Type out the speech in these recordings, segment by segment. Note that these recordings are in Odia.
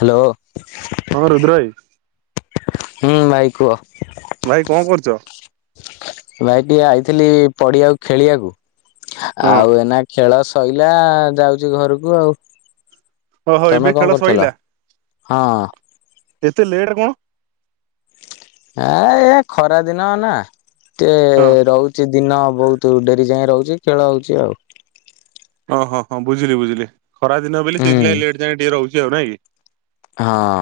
ହାଲୋ। ହଁ ରୁଦ୍ରୟ। ହଁ ଭାଇ କୁହ। ଭାଇ କଣ କରୁଛ? ଭାଇ ଟିକେ ଆଇଥିଲି ପଡିଆକୁ ଖେଳିବାକୁ। ହଁ ଆଉ ଏନା ଖେଳ ସ ଶଇଲା ଯାଉଛି ଘରକୁ ଆଉ। ଓହୋ ତମେ ଏବେ କଣ ଖେଳ କରୁଥିଲ? ସଇଲା। ହଁ ଏତେ ଲେଟେ କଣ ଏ ଏ ଖରା ଦିନ ନା ହଁ ଟିକେ ରହୁ ଛି ଦିନ ବହୁତ ଡେରି ଯାଏଁ ରହୁଛି। ଖେଳ ହଉଛି ଆଉ। ଅ ହ ହଁ ବୁଝିଲି ବୁଝିଲି। ଖରା ଦିନ ବୋଲି ସେଇଥି ହୁଁ ଲାଗି ଲେଟ୍ ଯାଏଁ ଟିକେ ରହୁଛି ଆଉ ନାଇଁ କି? ହଁ।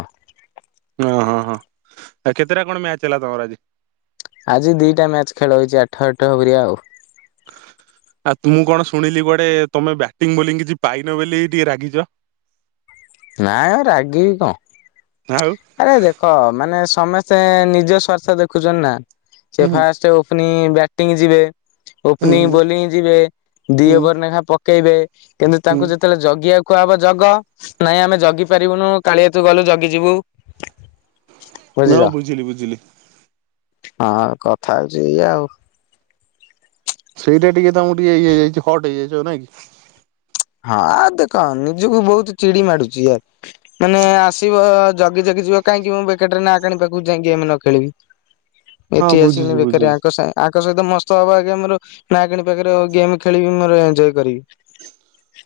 ଅଁ ହଁ ହଁ ଆ କେତେରା ଖଣ୍ଡେ ମ୍ୟାଚେ ହେଲା ତମର ଆଜି। ଆଜି ଦିଟା ମ୍ୟାଚ୍ ଖେଳ ହେଇଚି। ଆଠ ଆଠ ପରିଆ ଆଉ। [inaudible] ଆତ୍ ମୁଁ କଣ ଶୁଣିଲି କୁଆଡେ ତମେ ବ୍ୟାଟିଂ ବୋଲିଂ କିଛି ପାଇନ ବୋଲି ଏଟି ରାଗିଚ। [inaudible] ନାଏ ରାଗିବି କଁ। ଆଉ। ଆରେ ଦେଖ ମାନେ ସମେସ୍ତେ ନିଜ ସ୍ଵାର୍ଥ ଦେଖୁଛନ୍ତି ନା। ହୁଁ ଚେ ଫାଷ୍ଟ୍ ଉପ୍ନି ବ୍ୟାଟିଙ୍ଗ୍ ଯିବେ। ହୁଁ ଓପ୍ନିଙ୍ଗ୍ ହୁଁ ବୋଲିଂ ଯିବେ। ଦି ହୁଁ ଓଭର୍ ନେଖାଁ ପକେଇବେ। କିନ୍ତୁ ହୁଁ। ତାଙ୍କୁ ଯେତେବେଳେ ଜଗିଆକୁ କୁଆହବ ଜଗ। ନାଇଁ ଆମେ ଜଗି ପାରିବୁନୁ। କାଳିଆ ତୁ ଗଲୁ ଜଗିଯିବୁ। ନୁଅଁ ବୁଜିଲି ବୁଜିଲି। ହାଁ କଥା ହେଉଛି ଇଆଉ। ସେଇଟା ଟିକେ ତମର ଟିକେ ଇଯାଇଛି। ହଟ ହେଇଯାଇଛ ନାଇ କି। ହଁ ଆଉ ଦେଖ ନିଜକୁ ବହୁତ ଚିଡି ମାଡୁଛି। ଆୟ ମାନେ ଆସିବ। ଜଗି ଜଗି ଯିବ କାଇଁକି ମୁଁ ବେକାର ଟାରେ ନା କାଣିି ବାଖକୁ ଯାଇକି ଆମେ ନ ଖେଳିବି। ହଁ ଏଠି ଆସିକିନି ବୁଝୁଛି ବୁଝୁଛି ବେକାରିଆ ଆଙ୍କ ସାଏଁ ଆଙ୍କ ସହିତ ମସ୍ତ ହବ ଆଜ୍ଞା ମୋର ନାଗିଣୀ ପାଖରେ ଗେମ୍ ଖେଳିବି ମୋର ଏନଜୟେ କରିବି।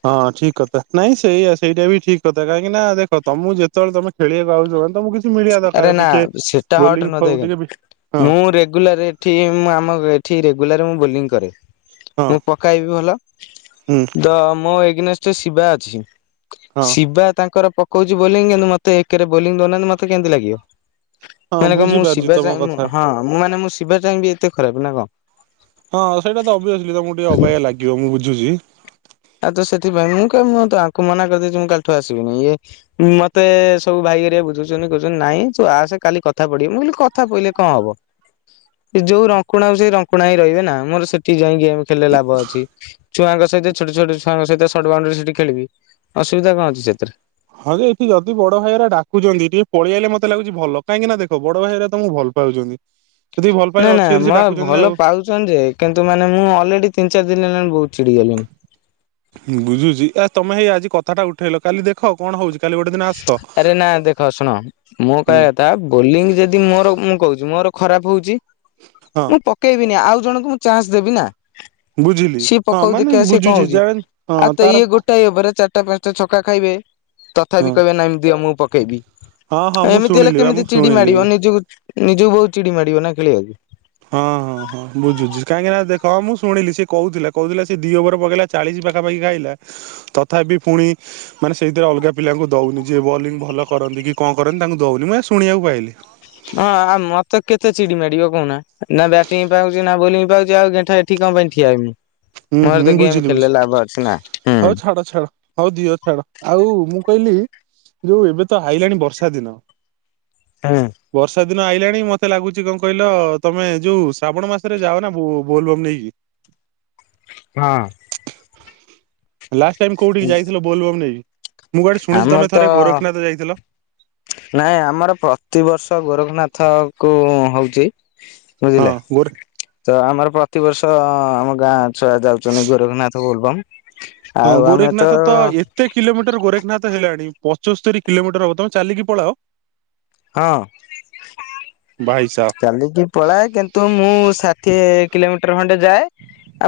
ହଁ ଠିକ୍ କତା। ନାଇଁ ସେଇଆ ସେଇଟା ବି ଠିକ୍ କଥା। କାହିଁକି ନା ଦେଖ ତମୁ ଯେତେବେଳେ ତମେ ଖେଳିଆକୁ ଆଉଛ। ମାନେ ତମଉ କିଛ୍ ଆରେ ନା ସେଟା ହଟ୍ ନୁହଁ ହଉ ଦେଖେ। ଟିକେ ବି ହଁ ମୁଁ ରେଗୁଲାରି ଠି ମୁଁ ଆମ ଏଠି ରେଗୁଲାର୍ ମୁଁ ବୁଲିଂ କରେ। ହଁ ମୁଁ ପକାଇବି ଭଲ। ହୁଁ ଦ ମୋ ଏଗ୍ନେଷ୍ଟ୍ ଏ ଶିବା ଅଛି। ହଁ ଶିବା ତାଙ୍କର ପକଉଚି ବୋଲିଂ। କିନ୍ତୁ ମତେ ଏକ୍ ରେ ବୋଲିଂ ଦଉନାଆନ୍ତି ମତେ କେମ୍ ନ୍ତି ଲାଗିଅ। ହଁ ମାନେ କନ୍ ମୁଁ ବୁଝିପାରୁଛି ଶିବା ତମ ସାଙ୍ଗ୍ ମୁଁ କଥା ହଁ ମୁଁ ମାନେ ମୁଁ ଶିବା ଚାଁଙ୍ଗ୍ ବି ଏତେ ଖରାପ ନା କଣ୍। ହଁ ସେଇଟା ତ ଅବିଏସ୍ଲି ତମଉ ଟିକେ ଅବାଗିୟା ଲାଗିବ ମୁଁ ବୁଝୁଚି। ଆ ତ ସେଥିପାଇଁ ମୁଁ କେ ମୁଁ ତ ଆଙ୍କୁ ମନା କରଦେଇଛି ମୁଁ କାଲିଠୁ ଆସିବିନି। ଇଏ ଉଁ ମତେ ସବୁ ଭାଇଏରିଆ ବୁଝୁଛନ୍ତି। କଉଛନ୍ତି ନାଇଁ ତୁ ଆସେ କାଲି କଥା ପଡିବ। ମୁଁ କଇଲି କଥା ପଇଲେ କଣ ହବ? [inaudible] ଇଜ୍ ଯୋଉ ରଙ୍କୁଣା ଉଚି ରଙ୍କୁଣା ଇଁ ରଇବେ ନା। ମୋର ସେଠି ଯାଇ ଗେଁମ୍ ଖେଳିଲେ ଲାଭ ଅଛି। ଛୁଆଙ୍କ ସଇତ ଛୋଟ ଛୋଟ ଛୁଆଙ୍କ ସଇତ ସର୍ଟ ବାଉଣଣ୍ଡିରି ସେଠି ଖେଳିବି ଅସୁବିଧା କଁ ଅଛି ସେଥିରେ। ହଁ କି ଏଠି ଯଦି ବଡ ଭାଇଗରା ଡାକୁଛନ୍ତି ଟିକେ ପଳେଇ ଆଇଲେ ମତେ ଲାଗୁଚି ଭଲ। କାଇଁକିନା ଦେଖ ବଡ ଭାଇଗରା ତମୁ ଭଲ୍ ପାଉଛନ୍ତି। ସେତିକି ଭଲ ପାଇବା ଅଛି ବେଲି ହେ ସେ ଡାକୁଚନ୍ତି ନା ଆଉ। ଚନ୍ ଯେ କିନ୍ତୁ ମାନେ ମୁଁ ଅଲେଡି ତିନ୍ ଚାର୍ ଦିନ୍ ହେଲାଣି ବହୁତ୍ ଚିଡିଗଲିଣି। ବୁଝୁଚି ଆ ତମେ ହେଇ ଆଜି କଥାଟା ଉଠେଇଲ। କାଲି ଦେଖ କଣ ହଉଚି? କାଲି ଗୋଟେ ଦିନ୍ ଆରେ ନା ଦେଖ ଶୁଣ ମୁଁ ହୁଁ କଇଆ କଥା। ବୋଲିଂ ଯଦି ମୋର ମୁଁ କଉଚି ମୋର ଖରାପ୍ ହଉଚି। ହଁ। ମୁଁ ପକେଇବିନି। ଆଉ ଜଣକୁ ମୁଁ ଚାଁଶ୍ ଦେବି ନା। ବୁଝିଲି ସିଏ ହଁ ପକଉ ମାନେ ଦେଖିଆ ସିଏ କଣ ବୁଝୁଛି ହଉଚି ଯା ଆ ହଁ ତ ତାର ଇଏ ଗୋଟାଏ ଓଭରରେ ଚାର ଟା ପାଞ୍ଚଟା ଛକା ଖାଇବେ ହଁ ତଥାପି କହିବେ ନାଇ ମ ଦିଅ ମୁଁ ପକେଇବି। ହଁ ହଁ ମୁଁ ଏମିତି ହେଲେ ଶୁଣିଲି ବା ମୁଁ କେମିତି ଚିଡ଼ି ଶୁଣିଲି ମାଡ଼ିବ ନିଜକୁ ନିଜକୁ ବହୁ ଚିଡ଼ି ମାଡ଼ିବ ନା ଖେଳିବାକୁ। ହଁ ହଁ ହଁ ବୁଝୁଚି କାହିଁକି ନା ଦେଖ ମୁଁ ଶୁଣିଲି ସେ କହୁଥିଲା କହୁଥିଲା ସେ ଦି ଓଭର ପକେଇଲା ଚାଳିଶ୍ ପାଖାପାଖି ଖାଇଲା ତଥାପି ଫୁଣି। ମାନେ ସେଇଥିପାଇଁ ଅଲଗା ପିଲାଙ୍କୁ ଦଉନି ଯିଏ ବଲିଙ୍ଗ ଭଲ କରନ୍ତି କି କଣ କରନ୍ତି ତାଙ୍କୁ ଦଉନି ମୁଁ ଏ ଶୁଣିଆକୁ ପାଇଲି। ନା ଆ ଆ ମତେ କେତେ ଚିଡ଼ି ମାଡ଼ିବ କହୁନା? ନା ବ୍ୟାଟିଙ୍ଗ ପାଉଚି ନା ବୋଲିଙ୍ଗ ପାଉଚି ଆଉ ଗେଣ୍ଠା ଏ ଏଠି କଣ ପାଇଁ ଠିଆ ହେମି? ହୁଁ ମୋର ହୁଁ ତ ଗେମ ଖେଳିଲେ ଲାଭ ଅଛି ନା ହୁଁ। ଛାଡ଼ ଛାଡ଼। ହଉ ଦିଅ ଛାଡ଼ ଆଉ ମୁଁ କହିଲି ଯୋଉ ଏବେ ତ ଆଇଲାଣି ବର୍ଷା ଦିନ। ହୁଁ ବର୍ଷା ଦିନ ଆଇଲାଣି ମତେ ଲାଗୁଛି କଣ କହିଲ ତମେ ଯୋଉ ଶ୍ରାବଣ ମାସରେ ଯାଅ ନା ବୋ-ବୋଲବମ୍ ନେଇକି? ହଁ। ଲାଷ୍ଟ ଟାଇମ କୋଉଠିକି ଯାଇଥିଲ ବୋଲବମ୍ ନେଇକି? ମୁଁ କୁଆଡ଼େ ଶୁଣିଛି ଆମର ତମେ ତ ଥରେ ଗୋରଖନାଥ ଯାଇଥିଲ? ନାଇଁ ଆମର ପ୍ରତିବର୍ଷ ଗୋରଖନାଥକୁ ହଉଛି। ହଁ ବୁଝିଲେ ଗୋରେ ତ ଆମର ପ୍ରତିବର୍ଷ ଆମ ଗାଁ। ଛୁଆ ଯାଉଛନ୍ତି ଗୋରଖନାଥ ବୋଲବମ୍ ଆଉ ଆମେ ତ। କେତେ କିଲୋମିଟର ଗୋରେଖନାଥ ହେଲାଣି ପଚସ୍ତରି କିଲୋମିଟର ହବ ତମେ ଚାଲିକି ପଳାଅ? ହଁ। ଭାଇସାବ ଚାଲିକି ପଳାଏ କିନ୍ତୁ ମୁଁ ଷାଠିଏ କିଲେମିଟର ଖଣ୍ଡେ ଯାଏ।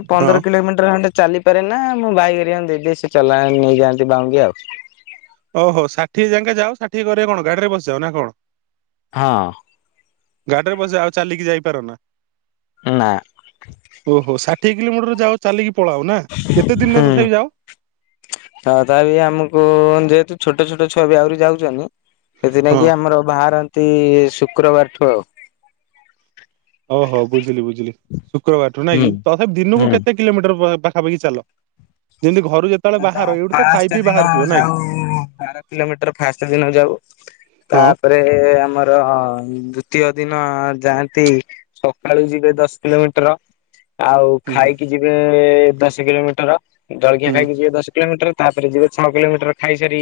ଆଉ ହଁ। ପନ୍ଦର କିଲୋମିଟର ଖଣ୍ଡେ ଚାଲିପାରେ ନା ମୁଁ ଭାଇ ଘରିଆ ଙ୍କୁ ଦେଇ ଦିଏ ସେ ଚଲାଏ ନେଇଯାଆନ୍ତି ବାଉଁରି ଆଉ। ଓହୋ ଷାଠିଏ ଯାକେଁ ଯାଅ ଷାଠିଏ କରେ କଣ ଗାଡିରେ ବସିଯାଅ ନା କଣ? ହଁ। ଗାଡ଼ିରେ ବସ ଯାଅ ଆଉ ଚାଲିକି ଯାଇପାର ନା? ନା। ଓହୋ ଷାଠିଏ କିଲୋମିଟର ଯାଅ ଚାଲିକି ପଳାଅ ନା କେତେ ଦିନରେ ତଥାପି ଯାଅ? ହଁ ତା ବିି ଆମକୁ ଯେହେତୁ ଛୋଟ ଛୋଟ ଛୁଆ ବି ଆହୁରି ଯାଉଛନି। ସେଥିନା ହଁ କି ଆମର ବାହାରନ୍ତି ଶୁକ୍ରବାର ଠୁ ଆଉ। ଓହୋ ବୁଝିଲି ବୁଝିଲି ଶୁକ୍ରବାର ଠୁ ନାଇଁ ହୁଁ କି ତଥାପି ଦିନକୁ ହୁଁ। କେତେ? କିଲୋମିଟର ପ-ପାଖାପାଖି ଚାଲ ଯେମିତି ଘରୁ ଯେ ଆଁ ତ ଫାର୍ଷ୍ଟ ଦିନ ଯାଉ ବାର କିଲୋମିଟର ଫାର୍ଷ୍ଟ ଦିନ ଯାଉ। ହଁ। ରେ ଆମର ଅଁ ଦ୍ଵିତୀୟ ଦିନ ଯାଆନ୍ତି। ସକାଳୁ ଯିବେ ଦଶ କିଲୋମିଟର। ଆଉ ହୁଁ ଖାଇକି ଯିବେ ଦଶ କିଲୋମିଟର ଉଁ ଜଳଖିଆ ହୁଁ ଖାଇକି ଯିବେ ଦଶ କିଲୋମିଟର। ତାପରେ ଯିବେ ଛଅ କିଲୋମିଟର ଖାଇସାରି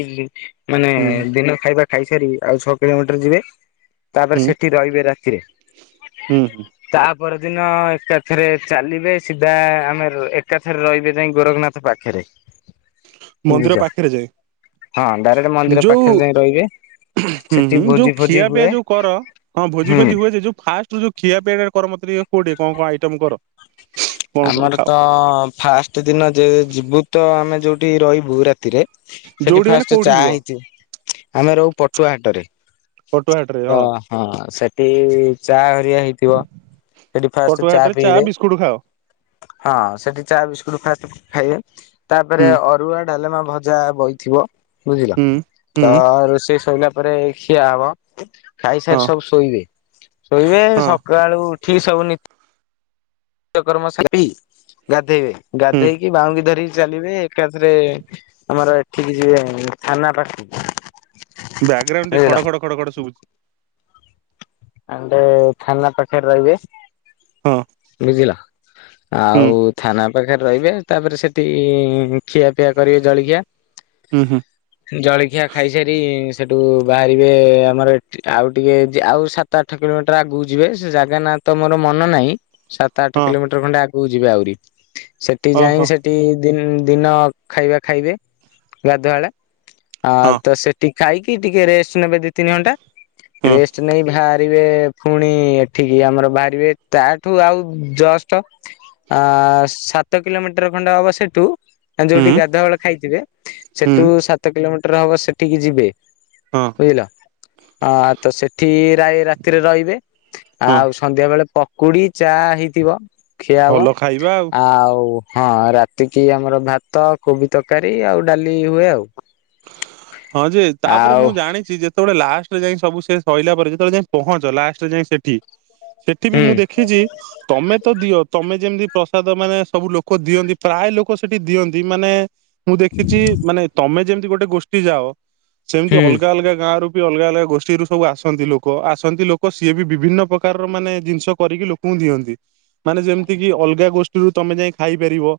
ମାନେ ହୁଁ। ଦିନ ଖାଇବା। ଖାଇସାରି ଆଉ ଛଅ କିଲୋମିଟର ଯିବେ ତାପରେ ହୁଁ ସେଠି ରହିବେ ରାତିରେ। ହୁଁ ହୁଁ ତାପର ଦିନ ଏକାଥରେ ଚାଲିବେ ସିଧା ଆମେ ର ଏକାଥରର ରହିବେ ଯାଇଁ ଗୋରଖନା ପାଖେରେ। ମନ୍ଦିର ପାଖେରେ ଯାଏ। ହଁ ଡାଇରେକ୍ଟ ମନ୍ଦିର ଯୋଉ ପାଖେରେ ଯାଇଁ ରହିବେ। ହୁଁ ସେଠି ହୁଁ ଭୋଜି ଯୋଉ ଫୋଜି ଖିଆ ପିଆ ହୁଏ ଯୋଉ କର ହଁ ଭୋଜି ହୁଁ। ଫୋଜି ହୁଏ ସେ ଯୋଉ ଫା ତୁ ଯୋଉ ଖିଆପିଆ ଟା କର ମତେ ଟିକେ କୋଉଠି କଣ କଣ ଆଇଟମ କର? କଣ କଣ ଆମର ଖାଅ ତ ଫାର୍ଷ୍ଟ ଦିନ ଯେ ଯିବୁ ତ ଆମେ ଯୋଉଠି ରହିବୁ ରାତିରେ। ସେଠି ଯୋଉଠି ମାନେ ଫାର୍ଷ୍ଟେ କୋଉଠି ଚା ରୁହ ହେଇଛି ଆମେ ରହୁ ପଟୁଆ ହାଟରେ। ପାଟୁଆ ହାଟରେ ତ ହଁ। ହଁ ସେଠି ଚା ହରିକା ହେଇ ପଟୁଆ ହାଟରେ ଚା, ବିସ୍କୁଟୁ ଖାଅ? ହଁ ସେଠି ଚା, ବିସ୍କୁଟ ଫାଷ୍ଟ ଖାଇବେ ତାପରେ ହୁଁ ଅରୁଆ, ଡ଼ାଲମା, ଭଜା ବଇଥିବ ବୁଝିଲ ହୁଁ ତ ହୁଁ ରୋଷେଇ ସୋଇଲା ତାପରେ ଖିଆ ହବ ହଁ ଖାଇସାରି ସବୁ ଶୋଇବେ, ଶୋଇବେ ହଁ ସ ସକାଳୁ ଉଠି ସବୁ ନତି ନିତ୍ୟ କର୍ମ ସାରି ଗାଧେଇବେ ହୁଁ ଗାଧେଇ ବାଉଙ୍ଗି ଧରିକି ଚାଲିବେ ଏକାଥରେ ଆମର ଏଠିକି ଯିବେ ଥାନା ପାଖକୁ। ବ୍ୟାଗ୍ରାରାଉଣ୍ଡ ଟିକେ ବୁଝିଲ ଖଡ଼ ଖଡ଼ ଖଡ଼ ଖଡ଼ ସବୁଛି। ଆଣ୍ଡ ଥାନା ପାଖରେ ରହିବେ। ହଁ। ବୁଝିଲ ହୁଁ ଆଉ ଥାନା ପାଖରେ ରହିବେ ତାପରେ ସେଠି ଖିଆପିଆ କରିବେ ଜଳଖିଆ। ହୁଁ। ଜଳଖିଆ ଖାଇସାରି ସେଠୁ ବାହାରିବେ ଆମର ଆଉ ଟିକେ ଆଉ ସାତ ଆଠ କିଲୋମିଟର ଆଗକୁ ଯିବେ ସେ ଜାଗା ନା ତ ମୋର ମନ ନାହିଁ। ସାତ ଆଠ ହଁ କିଲୋମିଟର ଖଣ୍ଡେ ଆଗକୁ ଯିବେ ଆହୁରି ସେଠି ଯାଇ ଓହୋ ସେ ଦି ଦିନ ଖାଇବା ଖାଇବେ ଗାଧୁଆଳ ଆ ହଁ ତ ସେଠି ଖାଇକି ଟିକେ ରେଷ୍ଟ ନେବେ ଦି ତିନି ଘଣ୍ଟା ହଁ ରେଷ୍ଟ ନେଇ ବାହାରିବେ ପୁଣି ଏଠିକି ଆମର ବାହାରିବେ ତା ତୁ ଆଉ ଜଷ୍ଟ ଆ ସାତ କିଲୋମିଟର ଖଣ୍ଡ ହବ ସେଠୁ ହୁଁ ଯୋଉଠି ଗାଧୁଆବେଳ ଖାଇଥିବେ ହୁଁ ହୁଁ ସେଠୁ ସାତ କିଲୋମିଟର ହବ ସେଠିକି ଯିବେ ହଁ ବୁଝିଲ ଆ ତ ସେଠି ରାଇ ରାତିରେ ରହିବେ ହଁ ଆଉ ସନ୍ଧ୍ୟା ବେଳେ ପକୁଡି ଚା ହେଇଥିବ ଖିଆ ହବ ଭଲ ଖାଇବା ଆଉ ହଁ ରାତିକି ଆମର ଭାତ କୋବି ତରକାରୀ ଆଉ ଡାଲି ହୁଏ ଆଉ। ହଁ ଯେ ତାପରେ ଆଉ ମୁଁ ଜାଣିଛି ଯେ ସେତେବେଳେ ଲାଷ୍ଟରେ ଯାଇ ସବୁ ସେ ସରିଲ ପରେ ଯେତେବେଳେ ଯାଇ ପହଞ୍ଚ ଲଷ୍ଟରେ ଯାଇଁ ସେଠି ସେଠି ବି ହୁଁ ମୁଁ ଦେଖିଛି। ତମେ ତ ଦିଅ ତମେ ଯେମିତି ପ୍ରସାଦ ମାନେ ସବୁ ଲୋକ ଦିଅନ୍ତି ପ୍ରାୟ ଲୋକ ସେଠି ଦିଅନ୍ତି ମାନେ ମୁଁ ଦେଖିଛି ମାନେ ତମେ ଯେମିତି ଗୋଟେ ଗୋଷ୍ଠୀ ଯାଅ ସେମିତି ହୁଁ ଅଲଗା ଅଲଗା ଗାଁ ରୁ ଅଲଗା ଅଲଗା ଗୋଷ୍ଠୀରୁ ସବୁ ଆସନ୍ତି ଲୋକ ଆସନ୍ତି ଲୋକ ସିଏ ବି ବିଭିନ୍ନ ପ୍ରକାରର ମାନେ ଜିନିଷ କରିକି ଲ ମୁଁ ଦିଅନ୍ତି ମାନେ ଯେମିତି କି ଅଲଗା ଗୋଷ୍ଠୀରୁ ତମେ ଯାଇ ଖାଇପାରିବ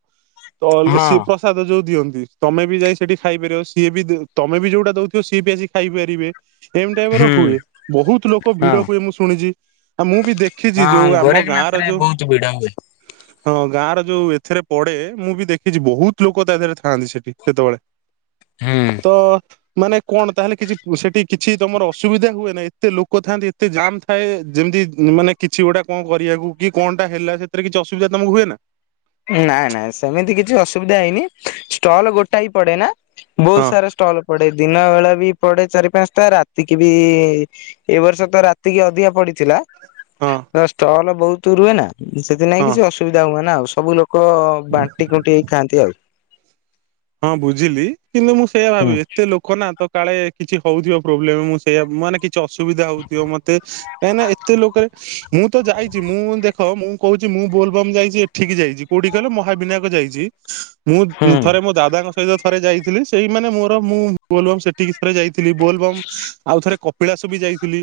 ତ ହଁ ସି ପ୍ରସାଦ ଯୋଉ ଦିଅନ୍ତି ତମେ ବି ଯାଇ ସେଠି ଖାଇପାରିବ। ସିଏ ବି ତମେ ବି ଯୋଉଟା ଦଉଥିବ ସିଏ ବି ଆସି ଖାଇପାରିବେ। ଏମି ଟାଇପି ର ହୁଁ ହୁଏ ବହୁତ ଲୋକ ହଁ ଭିଡ ହୁଏ ମୁଁ ଶୁଣିଛି। ଆଉ ମୁଁ ବି ଦେଖିଛି ହଁ ଯୋଉ ଆମ ଗାଁ ର ଗୋରେଖନାଥରେ ଯୋଉ ବହୁତ ଭିଡ ହୁଏ। ହଁ ଗାଁ ର ଯୋଉ ଏଥିରେ ପଡେ ମୁଁ ବି ଦେଖିଛି ବହୁତ ଲୋକ ତା ଏଥିରେ ଥାଆନ୍ତି ସେଠି ସେତେବେଳେ। ହୁଁ ତ। ମାନେ କଣ ତାହେଲେ କିଛି ସେଠି କିଛି ତମର ଅସୁବିଧା ହୁଏ ନାହି ଏତେ ଲୋକ ଥାନ୍ତି ଏତେ ଜାାମ ଏ ଯେମିତି ମାନେ କିଛି ଗୋଟା କଣ କରିବାକୁ କି କଣ ଟା ହେଲା ସେଥିରେ କିଛି ଅସୁବିଧା ତମକୁ ହୁଏ ନା ନାଇ ନାଇଁ ସେମିତି କିଛି ଅସୁବିଧା ହେଇନି ଷ୍ଟଲ ଗୋଟାଇ ପଡେ ନା। ବହୁତ ହଁ ସାରା ଷ୍ଟଲ ପଡେ ଦିନ ବେଳା ବି ପଡେ ଚାରି ପାଞ୍ଚଟା ରାତିକି ବି ଏ ବର୍ଷ ତ ରାତିକି ଅଧିକ ପଡିଥିଲା ହଁ ଷ୍ଟଲ ବହୁତ ରୁହେ ନା ସେଥିନାଇଁ ହଁ। କିଛି ଅସୁବିଧା ହୁଏ ନା ଆଉ ସବୁ ଲୋକ ଲୋକ ବାଣ୍ଟି କୁଣ୍ଟି ହେଇ ଖାଆନ୍ତି ଆଉ। ହଁ ବୁଝିଲି କିନ୍ତୁ ମୁଁ ସେଇୟଆ ହୁଁ ଭାବିବି ଏତେ ଲୋକ ଲୋକ ନା ତ କାଳେ କିଛି ହଉଥିବ ପ୍ରୋବ୍ଲେମ ମୁଁ ସେଇଆ ମ ମାନେ କିଛି ଅସୁବିଧା ହଉଥିବ ମତେ କାଇଁ ନା ଏତେ ଲୋକରେ ମୁଁ ତ ଯାଇଛି ମୁଁ ଦେଖ ମୁଁ କହୁଛି ମୁଁ ବୋଲବମ ଯାଇଛି। ଠିକ ଯାଇଛି କୋଉଠି କହିଲ ମହାବିନାୟକ ଯାଇଛି ମୁଁ ହୁଁ ଥରେ ମେ ଦାଙ୍କ ସହିତ ଥରେ ଯାଇଥିଲି ସେଇମାନୋନେ ମୋର ମୁଁ ବୋଲବମ୍ ସେଠି ଥରେ ଯାଇଥିଲି ବୋଲବମ୍ ଆଉ ଥରେ ପିଳାସ ବି ଯାଇଥିଲି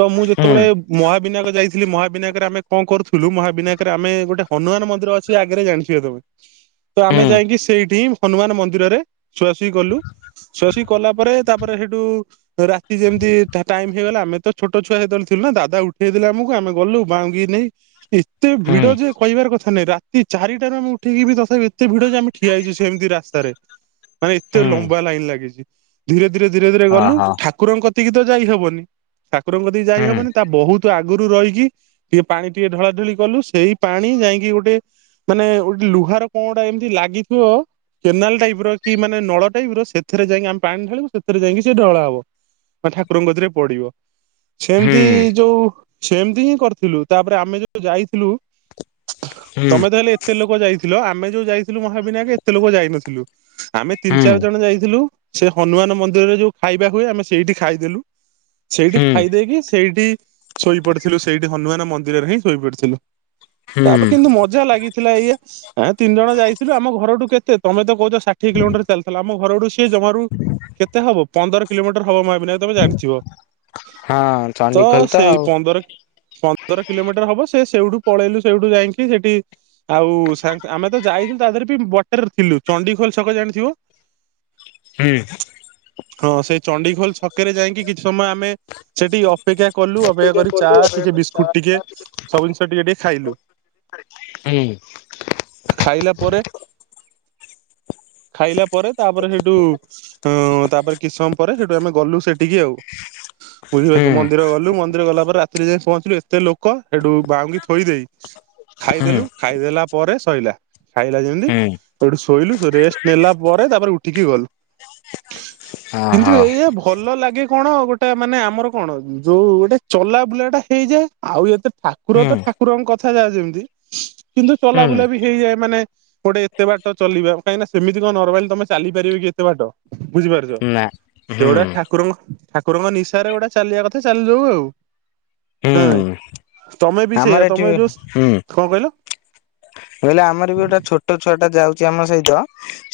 ତ ମୁଁ ହୁଁ ଯେତେବେଳେ ମହାବିନାୟକ ଯାଇଥିଲି ମହାବିନାୟକରେ ଆମେ କଣ କରୁଥିଲୁ ମହାବିନାୟକରେ ଆମେ ଗୋଟେ ହନୁମାନ ମନ୍ଦିର ଅଛି ଆଗରେ ଜାଣିଥିବେ ତମେ ତ ଆମେ ହୁଁ ଯାଇକି ସେଇଠି ହିଁ ହନୁମାନ ମନ୍ଦିରରେ ସୁଆସୁଇ କଲୁ। ସୁଅ ଶୁଇ କଲା ପରେ ତାପରେ ହେଠୁ ରାତି ଯେମିତି ଟାଇମ ହେଇଗଲା ଆମେ ତ ଛୋଟ ଛୁଆ ସେତେବେଳେଥିଲୁ ନା ଦାଦ ଉଠେଇ ଦେଲେ ଆମକୁ ଆମେ ଗଲୁ [unintelligible] [inaudible] ଏତେ ଭିଡ଼ ହୁଁ ଯେ କହିବାର କଥା ନାଇଁ ରାତି ଚାରିଟାରୁ ଆମେ ଉଠିକି ବି ତଥାପି ଏତେ ଭିଡ଼ ଯେ ଆମେ ଠିଆ ହେଇଛ ସେମତି ରାସ୍ତାରେ ମାନେ ଏତେ ହୁଁ ଲମ୍ବା ଲାଇନ ଲାଗିଛି ଧୀରେ ଧୀରେ ଧୀରେ ଧୀରେ ଗଲୁ ଓହୋ ଠା କୁରଙ୍କ କତିକି ତ ଯାଇ ହବନି ଠାକୁରଙ୍କ କତିକି ଯାଇ ହୁଁ ହବନି ତା ବହୁତ ଆଗ ଆଗରୁ ରହିକି ଟିକେ ପାଣି ଟିକେ ଢଳାଢଳି କଲୁ ସେଇ ପାଣି ଯାଇକି ଗୋଟେ ମାନେ ଗୋଟେ ଲୁହାର କଣ ଗୋଟା ଏମିତି ଲାଗିଥିବ। କେନାଲ ଟାଇପ ର କି ମାନେ ନଳ ଟାଇପ ର ସେଥିରେ ଯାଇକି ଆମେ ପାଣି ଢାଳୁ ସେଥିରେ ଯାଇକି ସେ ଢଳା ହବ। ବା ଠାକୁରଙ୍କକତିରେ ପଡ଼ିବ ହୁଁ ସେମିତି ଯୋଉ ସେମିତି ହିଁ କରିଥିଲୁ ତାପରେ ଆମେ ଯୋଉ ଯାଇଥିଲୁ। ହୁଁ ତମେ ତା ହେଲେ ଏତେ ଲୋକ ଯାଇଥିଲ ଆମେ ଯୋଉ ଯାଇଥିଲୁ ମହାବିନାୟକେ ଏତେ ଲୋକ ଯାଇନଥିଲୁ। ଆମେ ତିନି ହୁଁ ଚାରି ଜଣ ଯାଇଥିଲୁ ସେ ହନୁମାନ ମନ୍ଦିରରେ ଯୋଉ ଖାଇବା ହୁଏ ଆମେ ସେଇଠି ଖାଇଦେଲୁ। ସେଇଠି ହୁଁ ଖାଇ ଦେଇକି ସେଇଠି ଶୋଇପଡ଼ିଥିଲୁ ସେଇଠି ହନୁମାନ ମନ୍ଦିରରେ ହିଁ ଶୋଇପଡିଥିଲୁ। ହୁଁ ତାପରେ କିନ୍ତୁ ମଜା ଲାଗିଥିଲା ଏଇଆ ଆଁ ତିନି ଜଣ ଯାଇଥିଲୁ ଆମ ଘରଠୁ କେତେ ତମେ ତ କହୁଛ ଷାଠିଏ କିଲୋମିଟର ଚାଲିଥିଲ ଆମ ଘରଠୁ ସିଏ ଜମାରୁ କେତେ ହବ ପନ୍ଦର କିଲୋମିଟର ହବ ମହାବିନାୟକ ତମେ ଜାଣିଥିବ। ହଁ ତ ଚଣ୍ଡିଖୋଲ ସେଇ ଆଉ। ପନ୍ଦର ପନ୍ଦର କିଲୋମିଟର ହବ ସେ ସେଇଠୁ ପଳେଇଲୁ ସେଇଠୁ ଯାଇକି ସେଠି ଆଉ ସାଙ୍ଗ ଆମେ ତ ଯାଇଥିଲୁ ତା ଦେହରେ ବି ବ ଟର୍ ଥିଲୁ ଚଣ୍ଡି ଖୋଲ ଛକ ଜାଣିଥିବ। ହୁଁ। ହଁ ସେଇ ଚଣ୍ଡିଖୋଲ ଛକରେ ଯାଇକି କିଛି ସମୟ ଆମେ ସେଠି ଅପେକ୍ଷା କଲୁ। ହୁଁ ଅପେକ୍ଷାକରି ହୁଁ ଚା ଟିକେ ବିସ୍କୁଟ ଟିକେ ସବୁ ଜିନିଷ ଟିକେ ଟିକେ ଖାଇଲୁ। ହୁଁ। ଖାଇଲା ପରେ ଖାଇଲା ପରେ ତାପରେ ସେଇଠୁ ଅ ତାପରେ କିସ ସମୟ ପରେ ସେଠୁ ଆମେ ଗଲୁ ସେଠିକି ଆଉ। ବୁଝିପାରୁଛ ହୁଁ ମନ୍ଦିର ଗଲୁ ମନ୍ଦିର ଗଲା ପରେ ରାତିରେ ଯାଇ ପହଞ୍ଚିଲୁ ଏତେ ଲୋକ ସେଠୁ ବାହୁଁଙ୍ଗି ଥୋଇ ଦେଇ। ଖାଇଦେଲୁ ଖାଇଦେଲା ପରେ ସଇଲା ଖାଇଲା ଯେମିତି ହୁଁ କୋଉଠି ଶୋଇଲୁ ରେଷ୍ଟ ନେଲା ପରେ ତାପରେ ଉଠିକି ଗଲୁ। କିନ୍ତୁ ଓହୋ ଏଇଆ ଭଲ ଲାଗେ କଣ ଗୋଟେ ମାନେ ଆମର କଣ ଯୋଉ ଗୋଟେ ଚଲା ବୁଲା ଟା ହେଇଯାଏ। ଆଉ ଏତେ ଠାକୁର ହୁଁ ତ ଠାକୁରଙ୍କ କଥା ଯାଏ ଯେମିତି। କିନ୍ତୁ ହୁଁ ଚଲାବୁଲା ବି ହେଇଯାଏ ମାନେ ଗୋଟେ ଏତେ ବାଟ ଚଲିବା କାହିଁକି ନା ସେମିତି କଣ ନର୍ମାଲି ତମେ ଚାଲିପାରିବେ କି ଏତେ ବାଟ ବୁଝିପାରୁଛ। ନା ହୁଁ ସେଗୁଡ଼ା ଠାକୁରଙ୍କ ଠାକୁରଙ୍କ ନିଶାରେ ଗୋଟା ଚାଲିବା କଥା ଚାଲିଯାଉ ଆଉ। ହୁଁ ତମେ ବି ଆମର ସେଇଆ ଏଠି ତମେ ଯୋଉ କଣ କହିଲ? ମୁଁ କହିଲି ଆମର ବି ଗୋଟେ ଛୋଟ ଛୁଆ ଟା ଯାଉଛି ଆମ ସହିତ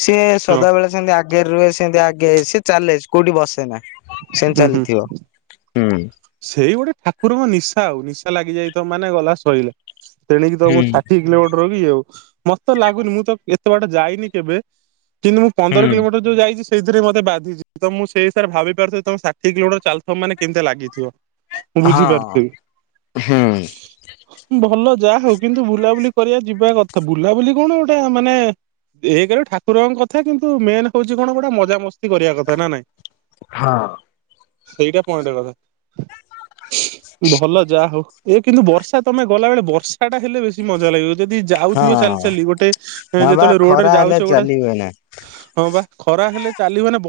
ସିଏ ହଁ ସଦାବେଳେ ସେମିତି ଆଗରେ ରୁହେ ସେମିତି ଆଗେ ସେ ଚାଲି କୋଉଠି ବସେନା ସେମତି ହୁଁ ହୁଁ ଚାଲିଥିବ। ହୁଁ। ସେଇ ଗୋଟେ ଠାକୁରଙ୍କ ନିଶା ଆଉ ନିଶା ଲାଗିଯାଇ ଥବ ମାନେ ଗଲା ଶଇଲ। ତେଣିକି ହୁଁ ତମକୁ ଷାଠିଏ କିଲୋମିଟର ର କି ଆଉ ମତେ ଲାଗୁନି ମୁଁ ତ ଏତେ ବାଟ ଯାଇନି କେବେ କିନ୍ତୁ ମୁଁ ହଁ ପନ୍ଦର କିଲୋମିଟର ଯଉ ଯାଇଛି ସେଇଥିରେ ମତେ ବାଧିଛି ତ ମୁଁ ସେଇହିସାବରେ ଭାବି ପାରୁଥିବି ତମେ ଷାଠିଏ କିଲୋମିଟର ଚାଲୁଥିବ ମାନେ କେମତି ଲାଗି ଥିବ ମୁଁ ବୁଝିପାରୁଥିବି। ହୁଁ। ଭଲ ଯାହା ହଉ କିନ୍ତୁ ବୁଲାବୁଲି କରିବା ଯିବା କଥା ବୁଲାବୁଲି କଣ ଏଟା ମାନେ ଏକ ରେ ଠାକୁରଙ୍କ କଥା କିନ୍ତୁ ମେନ ହଉଛି କଣ ଗୋଟେ ମଜାମସ୍ତି କରିବା କଥା ନା ନାଇଁ। ହଁ। ସେଇଟା ପଏଣ୍ଟ କଥା। ଭଲ ଯାହା ହଉ। ଏ କିନ୍ତୁ ବର୍ଷା ତମେ ଗଲାବେଳେ ବର୍ଷା ଟା ହେଲେ ବେଶୀ କି ମଜା ଲାଗିବ। ଯଦି ଯାଉଥିବ ଚାଲି ହଁ ଚାଲି ଗୋଟେ ବା ଯେତେବେଳେ ଖରା ରୋଡରେ ହେଲେ ଯାଉଛ ଗୋଟେ ଚାଲି ହୁଏନା। ହଁ ବା ଖରା ହେଲେ ଚାଲିବ ମାନେ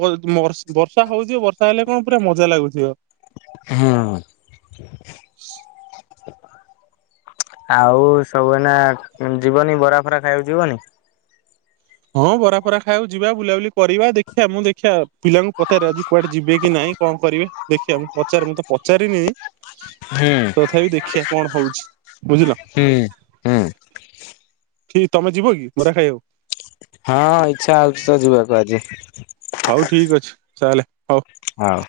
ବର୍ଷା ହଉଥିବ ବର୍ଷା ହେଲେ କଣ ପୁରା ମଜା ଲାଗୁଥିବ। ହଁ। [inaudible] ଆଉ ସବୁ ଏଇନା ଯିବନି ବରା ଫରା ଖାଇବାକୁ ଯିବନି। ହଁ ବରା ଫରା ଖାଇବାକୁ ଯିବା ବୁଲାବୁଲି କରିବା। ଦେଖିବା ମୁଁ ଦେଖିବା ପିଲାଙ୍କୁ ପଚାରେ ଆଜି କୁଆଡେ ଯିବେ କି ନାଇଁ। କଣ କରିବେ ଦେଖିବା ମୁଁ ପଚାରେ ମୁଁ ତ ପଚାରିନି। ହୁଁ ତଥାପି ଦେଖିବା କଣ ହଉଚି ବୁଝିଲ। ହୁଁ ହୁଁ ତମେ ଯିବ କି ବରା ଖାଇବାକୁ। ହଁ ଇଛା ହଉଚି ତ ଯିବାକୁ ଆଜି। ହଉ ଠିକ୍ ଅଛି। ଚାଲେ। ହଉ। ହଉ।